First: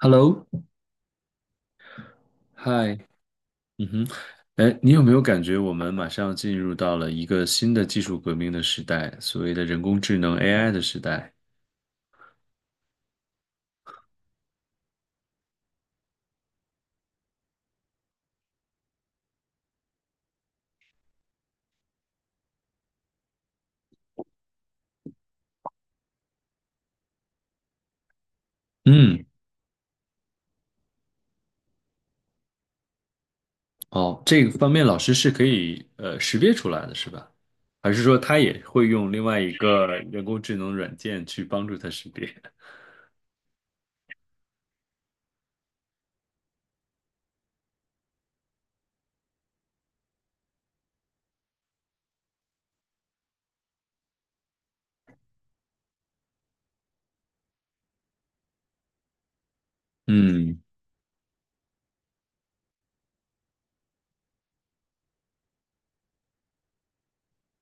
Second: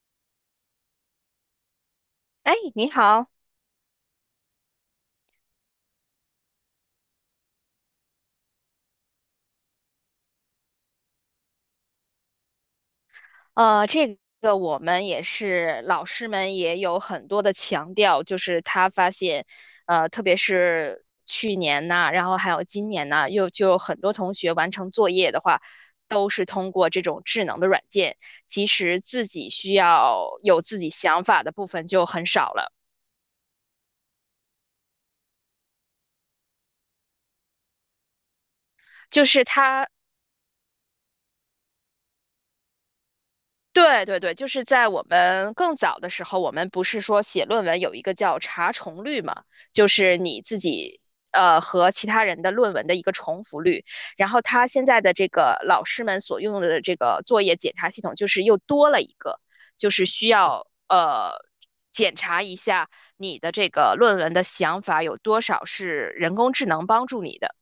Hello，哎，你嗨，好，嗯哼，哎，你有没有感觉我们马上进入到了一个新的技术革命的时代，所谓的人工智能 AI 的时代？这个我们也是，老师们也有很多的强调，就是他发现，特别是去年呐，然后还有今年呐，又就有很多同学完成作业的话，都是通过这种智能的软件，其实嗯，自己需要有自己想法的部分就很少了。哦，这个方面老师是可以识别出来的，是吧？还是说他也会用另就外是一个他人工智能软件去帮助他识别？对对对，就是在我们更早的时候，我们不是说写论文有一个叫查重率嘛，就是你自己和其他人的论文的一个重复率。然后他现在的这个老师们所用的这个作业检查系统，就是又多了一个，就是需嗯要检查一下你的这个论文的想法有多少是人工智能帮助你的。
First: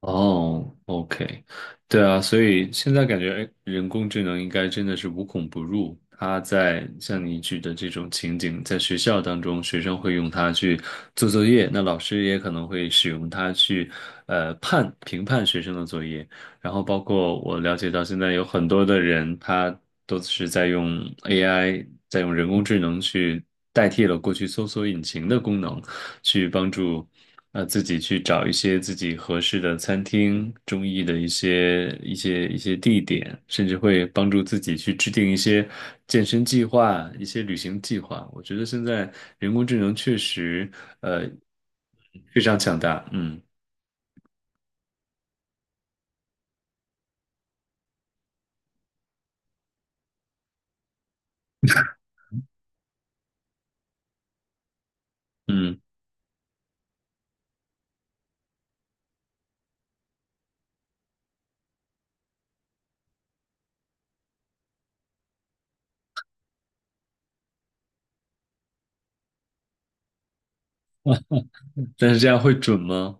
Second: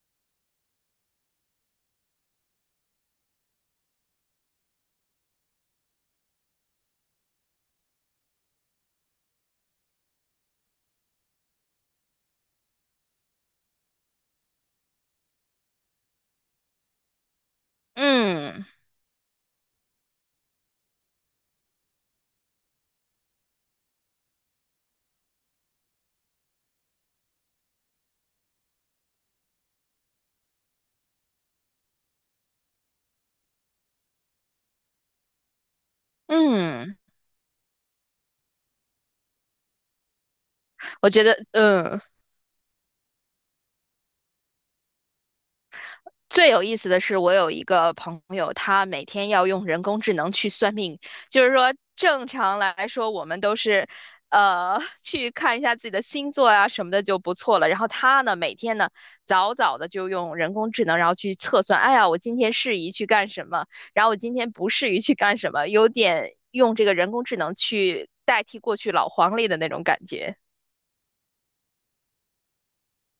哦，OK，对啊，所以现在感觉哎人工智能应该真的是无孔不入。它在像你举的这种情景，在学校当中，学生会用它去做作业，那老师也可能会使用它去判评判学生的作业。然后包括我了解到，现在有嗯很多的人，他都是在用 AI，在用人工智能去代替了过去搜索引擎的功能，去帮助自己去找一些自己合适的餐厅、中意的一些地点，甚至会帮助自己去制定一些健身计嗯，划、一些旅行计划。我觉得现在人工智能确实我觉呃得非常强大，嗯最有意思的是，我有一个朋友，他每天要用人工智能去算命。就是说，正常来说，我们都是，呃，去看一下嗯，自己的星座啊什么的就不错了。然后他呢，每天呢，早早的就用人工智能，然后去测算，哎呀，我今天适宜去干什么，然后我今天不适宜去干什么，有点用这个人工智能去代替过去老黄历的那种感觉。但是这样会准吗？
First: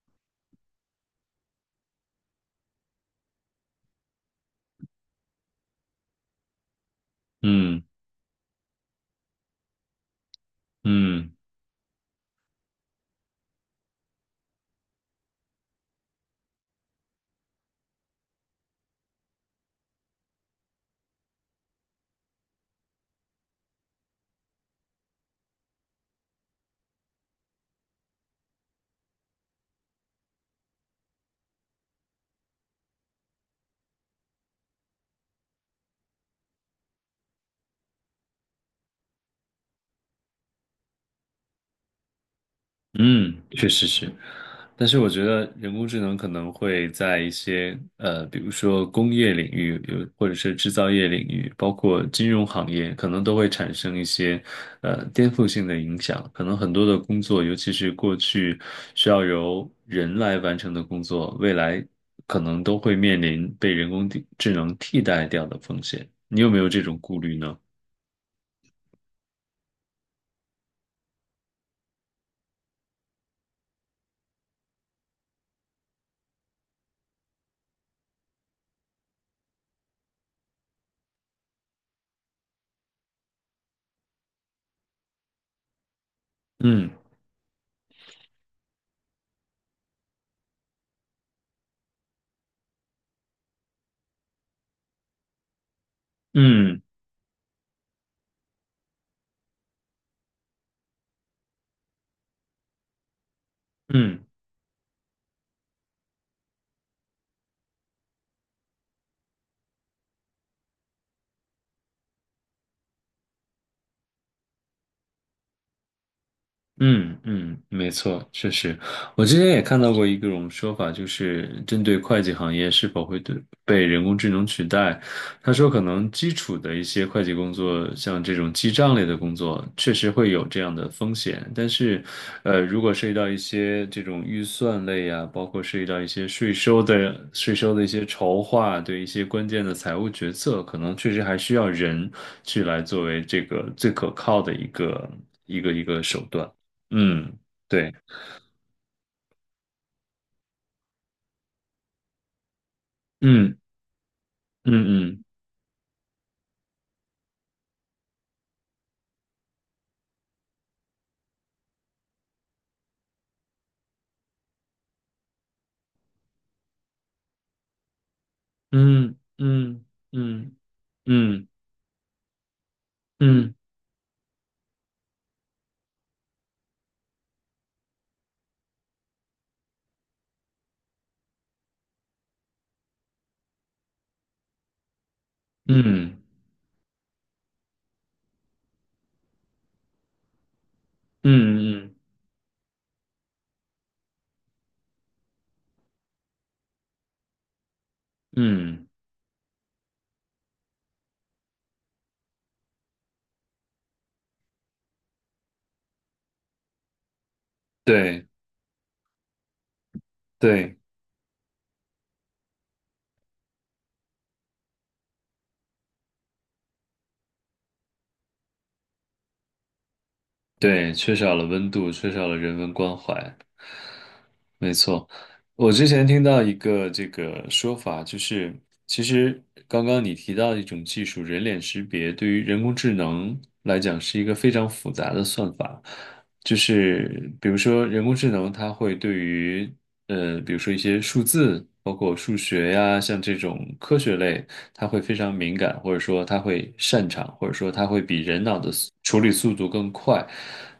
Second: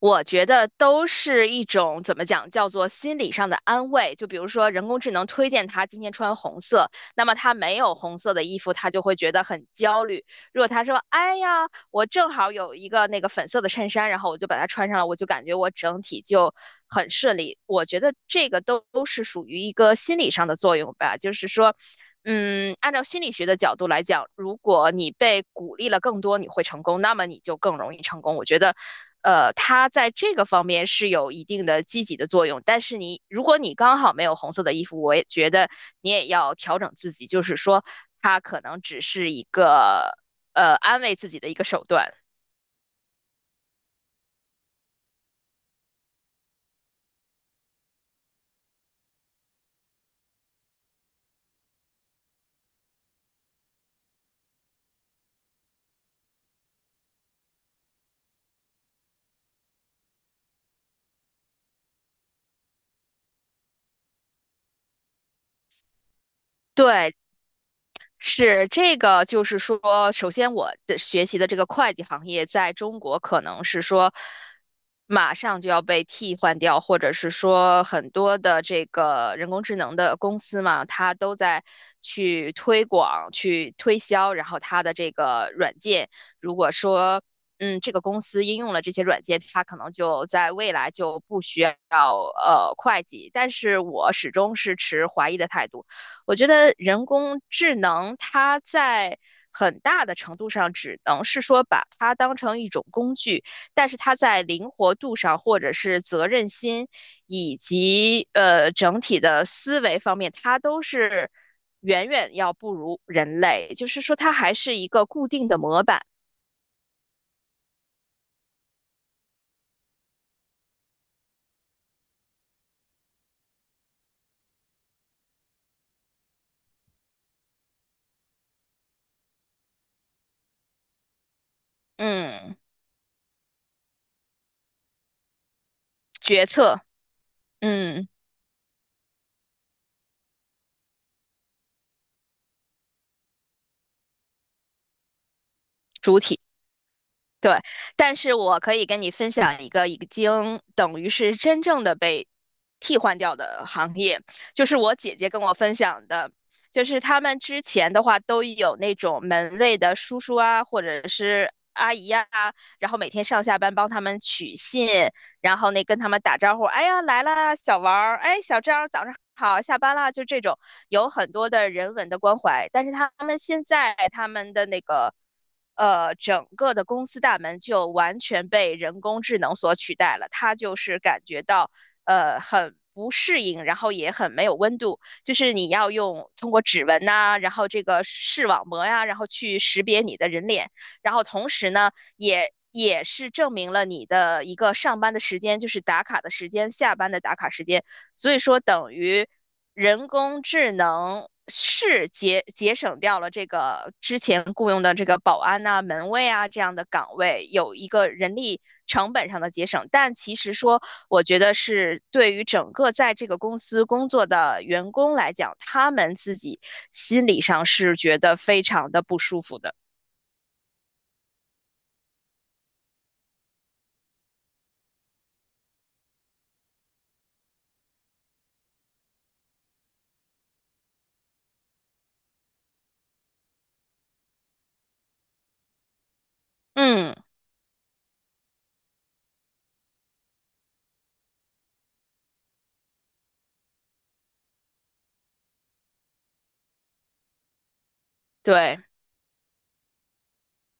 我觉得都是一种怎么讲，叫做心理上的安慰。就比如说，人工智能推荐他今天穿红色，那么他没嗯。有红色的衣服，他就会觉得很焦虑。如果他说：嗯“哎呀，我正好有一个那个粉色的衬衫，然后我就把它穿上了，我就感觉我整体就很顺利。"我觉得这个都是属于一个心理上的作用吧，就是说嗯，按照心理学的角度来讲，如果你被鼓励了更多，你会成功，那么你就更容易成功。我觉得，它在这个方面是有一定的积极的作用。但是你，如果你刚好没有红色的衣服，我也觉得你也要调整自己，就是说，它可能只是一个安慰自己的一个手段。嗯，确实是，但是我觉得人工智能可能会在一些比如说工业领域，有或者是制造业领域，包括金融行业，可能都会产生一些颠覆性的影响。可能很多的工作，尤其是过去需要由人来完成的工作，未来可能都会面临被人工地智能替代掉的风险。你有没有这种对，顾虑呢？是这个，就是说，首先我的学习的这个会计行业在中国可能是说马上就要被替换掉，或者是说很多的这个人工智能的公司嘛，它都在去推广、去推销，然后它的这个软件，如果嗯说嗯这个公司应用了这些软件，它可能就在未来就不需要会计。但是我始终是持怀疑的态度。我觉得嗯人工智能它在很大的程度上只能是说把它当成一种工具，但是它嗯。在灵活度上，或者是责任心，以及整体的思维方面，它都是远远要不如人类。就是说，它还是一个固定的模板，嗯嗯，没错，确实，我之前也看到过一种说法，就是针对会计行业是否会对被人工智能取代，他说可能基础的一些会计工作，像这种记账类的工作，确实会有这样的风险，但是，嗯，如果涉及到一些这种预算类啊，包括涉及到一些决税策，收的税收的一些嗯，筹划，对一些关键的财务决策，可能确实还需要人去来作为这个最可靠的一个一个主手体。段。嗯，对，对，但是我可以跟你分享一个已经等于是真正的被替换掉嗯的行业，就是我姐嗯姐跟我分享的，就是他们之前的话都有那种门卫的叔叔啊，或者是阿姨啊，然后每天上下班帮他们取信，然后那跟他们打招呼，哎呀来了，小王儿，哎小张，早上嗯好，下嗯班了，就这嗯种嗯有很嗯多的人文的关怀。但是他们嗯现在他们的那个整个的公司大门就完全被人工智能所取代了，他就是感觉到很。不适应，然后也很没有温度，就是你嗯要嗯用通过指纹呐、然后这个视网膜呀、然后去识别你的人脸，然后同时嗯呢，嗯，也是证明了你的一个上班的时间，就是打卡的时间，下班的打卡时间。所以说，嗯等于人工智能是节省掉了这个之前雇佣的这个保安呐、门卫啊这样的岗位，有一个对人力成本上的节省。但其实对。说，我觉得是对于整个在这个公司工作的员工来讲，他们自己心理上是觉得非常的不舒服的。对，缺少了温度，缺少了人文关怀。没错，我之前听到一个这个说法，就是其实刚刚你提到的一种技术，人脸识别对于人工智能来讲是一个非常复杂的算法，就嗯，是比如说人工智能它会对于比如说一些数字，包括数学呀，像这种科学类。他会非常敏感，或者说他会擅长，或者说他会比人脑的对。处理速度更快。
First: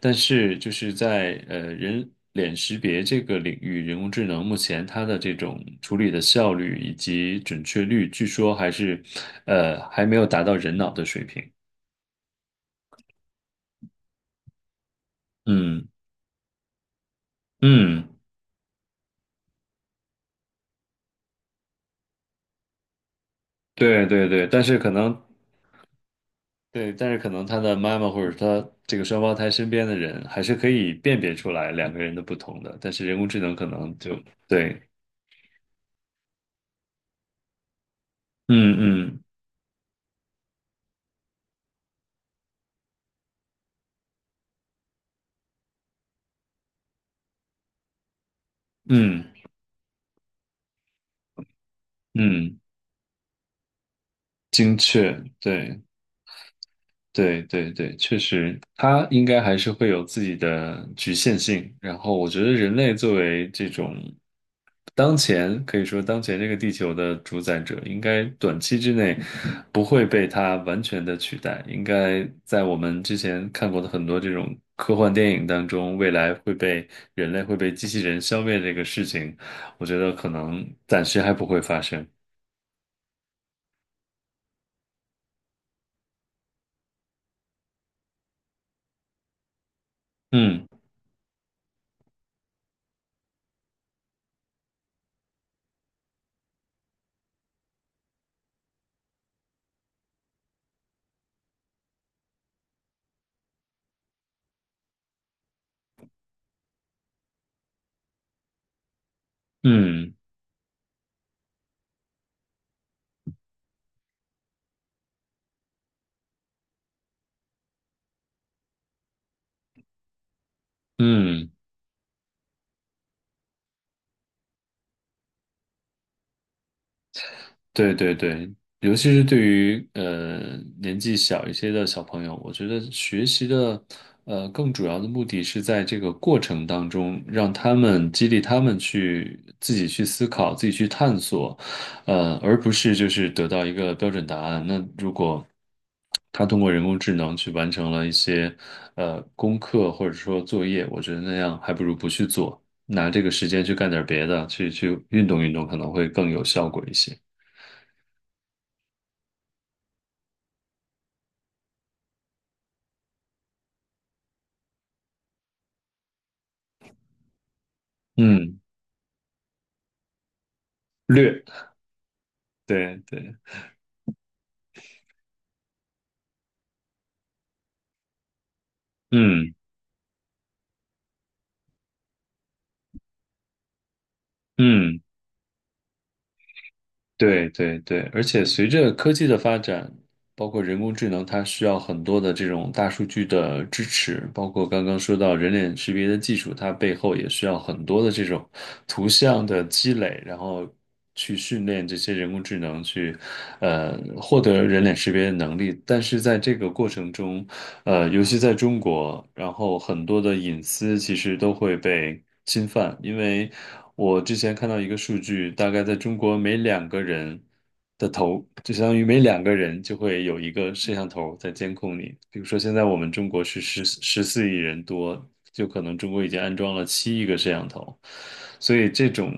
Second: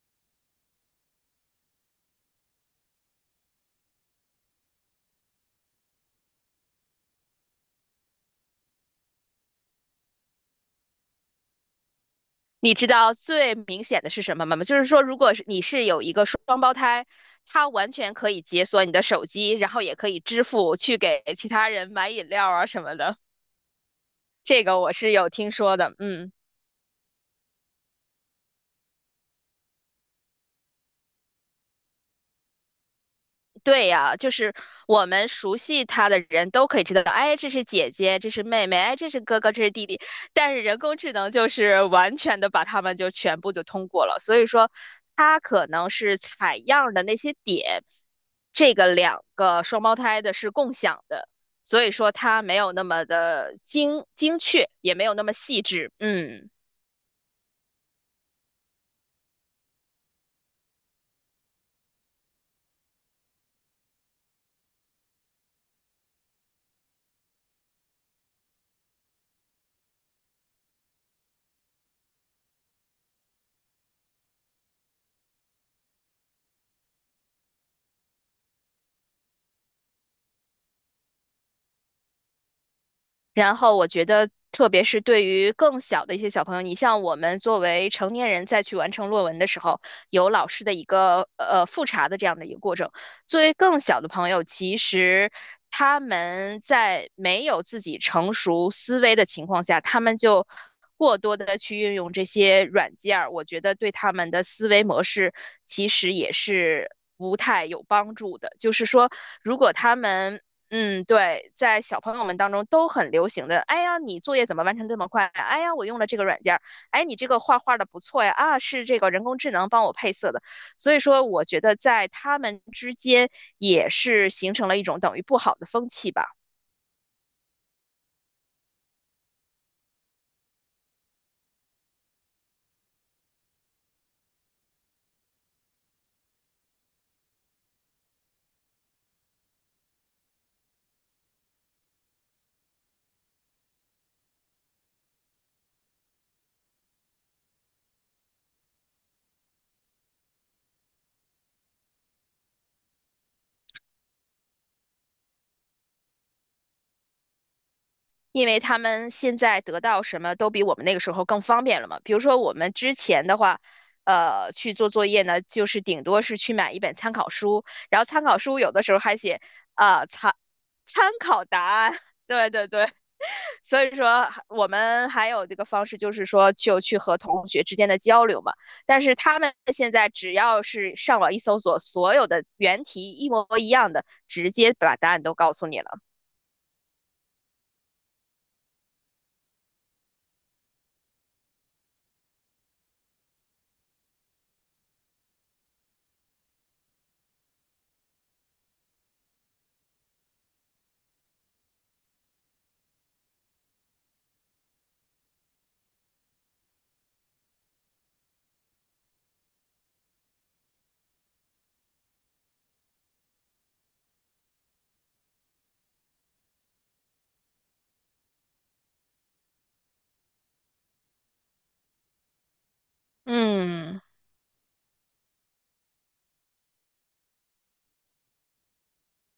但是就是在人脸识别这个领域，人工智能目前它的这种处理的效率以及准确率，据说还是还没有达到人脑的水平。你知道最明显的是什么吗？就是说，如果是你是嗯有一个双胞胎，他完嗯，全可以解锁你的手机，然后也可以支付去给其他人买饮料啊什么的。对对对，但这是个可我是能有听说的，嗯。对，但是可能他的妈妈或者他这个双胞胎身边的人，还是可以辨别出来两个人的不同的，但是人工智能可对能就呀，就是对我们熟悉他的人都可以知道，哎，这是姐姐，这是妹嗯妹，哎，这是嗯哥哥，这是弟弟。但是人工智能就是完全的把他们就全部就通过了，所以说它可能是采样的那些点，这个两嗯个双胞胎的是共享的，所以说它没嗯，有那么的精确，精也没有确，那么细对致。嗯，对对对，确实，它应该还是会有自己的局限性。然后，我觉得人类作为这种当前可以说当前这个地球的主宰者，应该短期之内不会被它完全的取代。应该在我们之前看过的很多这种科幻电影当中，未来会被人类会被机器人消灭这个事情，我觉得可能暂时还不会发生。然后我觉得，特别是对于更小的一些小朋友，你像我们作为成年人再去完成论文的时候，有老师嗯。的一个复查的这样的一个过程。作为更小的朋友，其实他们在没有自己成熟思维的情况下，他们就过多的去运用这些软件儿，我觉得对他们的思维模式其实也是不太有帮助的。就是说，如果他嗯们嗯，对，在小朋友们当中都很流行的。哎呀，你作业怎么完成这么快啊？哎呀，我用了这个软件儿。哎，你这个画画的不错呀。啊，是这个人工智能帮我配色的。所以说，我嗯。觉得在他们之间也是形成了一种等于不好的风气吧。对对对，尤其是对于年纪小一些的小朋友，我觉得学习的更主要的目的是在这个过程当中，让他们激励他们去自己去思考、自己去探索，而不是就是得到一个标准答案。那如果他通过人工智能去完成了一些功课或者说作业，我觉得那样还不如不去做，拿这个时间去干点别的，去运动运动可能会更有效果一些。因为他们现在得到什么都比我们那个时候更方便了嘛。比如说我们之前的话，去做作业呢，就是顶多是去买一本参考书，然后参考书嗯，有的时候还写。啊，参参略，考答案。对对对，对对，所以说我们还有这个方式，就是说就去和同学之间的交流嘛。但是他嗯们现在只要是上网一搜索，所有的原题一模一样的，直接把嗯，答案都告诉你了，对对对，而且随着科技的发展，包括人工智能，它需要很多的这种大数据的支持，包括刚刚说到人脸识别的技术，它背后也需要很多的这种图像的积累，然后去训练这些人工智能去，获得人脸识别的能力。但是在这个过程中，尤其在中国，然后很多的隐私其实都会被侵犯，因为我之前看到一个数据，大概在中国每两个人的，就相当于每两个人就会有一个摄像头在监控你。比如说现在我们中国是嗯14亿人多，就可能中国已经安装了7亿个摄像头，所以这种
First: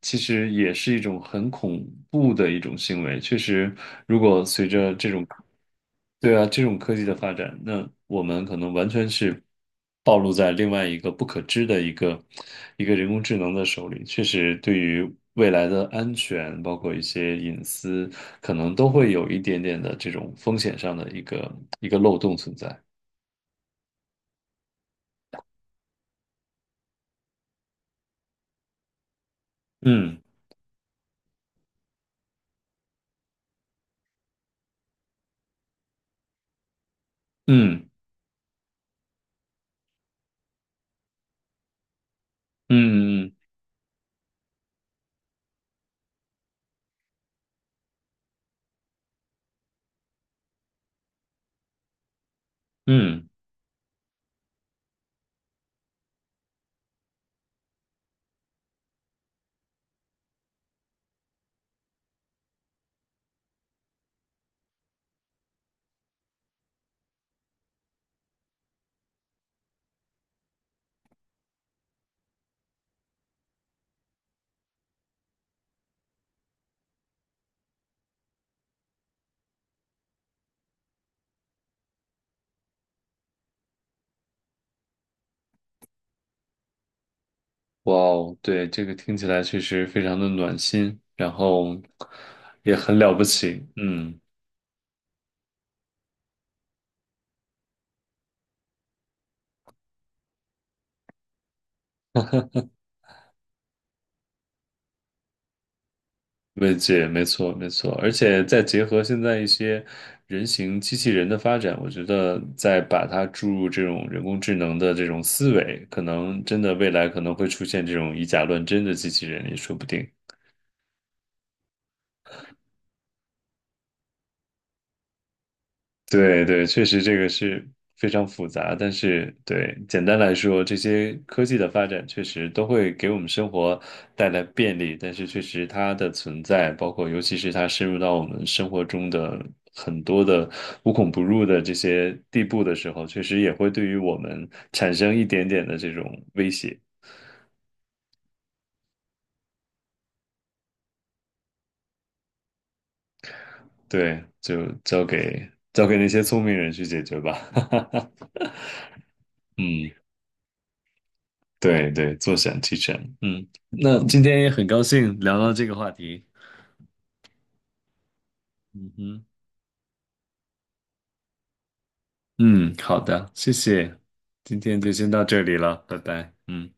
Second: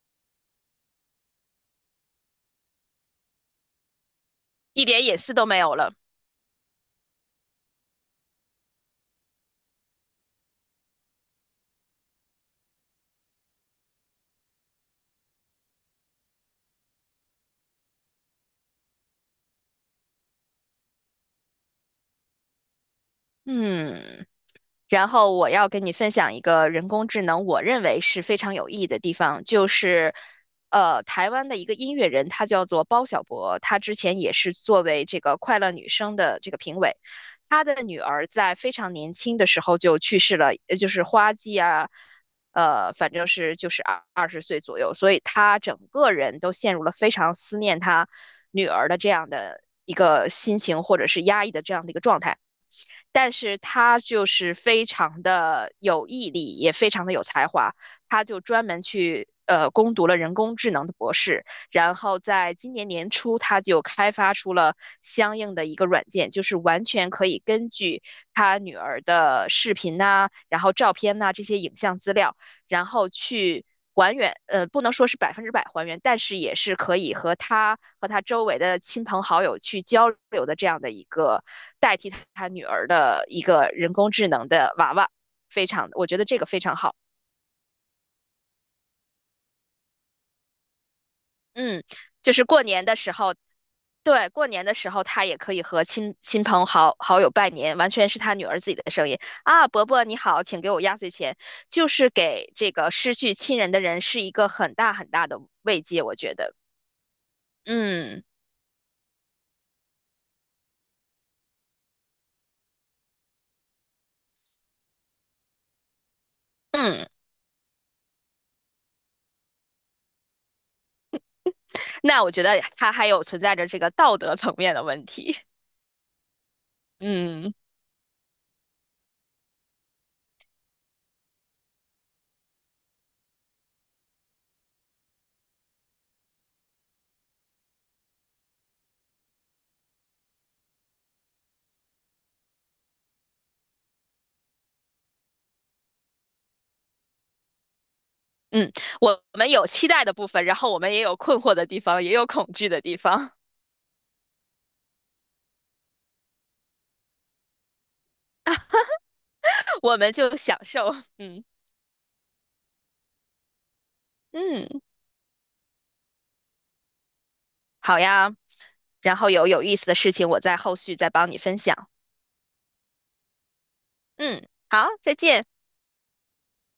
其实也是一种很恐怖的一种行为。确实，如果随一着点这隐种私都没有了。对啊，这种科技的发展，那我们可能完全是暴露在另外一个不可知的一个人工智能的手里。确实，对于未来的安全，包括一些隐私，可能都会有一点点的这种风险上的一个漏洞存在。嗯。然后我要跟你分享一个人工智能，我认为是非常有意义的地方，就是，嗯台湾的一个音乐人，他叫做包小柏，他之前也是作为这个快乐女声的这个评委，他的嗯女儿在非常年轻的时候就去世了，就是花季啊，反嗯正嗯是就是二十岁左右，所以他整个人都陷入了非常思念他女儿的这样的一个心情，或者是压抑的这样的一个状态。嗯，但是他就是非常的有毅力，也非常的有才华，他就专门去攻读了人工智能的博士，然后在今年年初他就开发出了相应的一个软件，就是完全可以根据他女儿的视频呐、然后照片呐、这些影像资料，然后去还原，不能说是百分之百还原，但是也是可以和他周围的亲朋好友去交流的这样的一个代替他女儿的一个人工智能的娃娃，非常，我觉得这个非常好。哇哦，对，这个听起来确实非常的暖心，然后嗯，就是过也年的很时了不候，起。嗯。对，过年的时候他也可以和亲朋好友拜年，完全是他女儿自己的声音啊，伯伯你好，请给我压岁钱，就是给这个失去亲人的人是一个很大很大的慰藉，我觉得。慰藉，没错，没错，而嗯且再结合现在一些人形机器人的发展，我觉得再把它注入这种人工智能的这种思维，可能真的未嗯，来可能会出现这种以假乱真的机器人也说不定。那我觉得它还有存在着这个道德层面的问题。对对，确 实这个嗯是非常复杂，但是对，简单来说，这些科技的发展确实都会给我们生活带来便利，但是确实它的存在，包括尤其是它深入到我们生活中的很多的无孔不入的这些地步的时候，确实也会对于我们产生一点点的这种威胁。嗯，我们有期待的部分，然后我们也有困惑的地方，也有恐惧的地方，对，就交给交给那些聪明人去解决吧。嗯。我们就享受。嗯对对，坐享其成。嗯，那今天也很嗯，高兴聊到这个话题。好呀。嗯然哼，后有有意思的事情，我在后续再帮你分享。嗯，好的，谢谢，嗯，今天好，就先再到这见。里了，拜拜。嗯。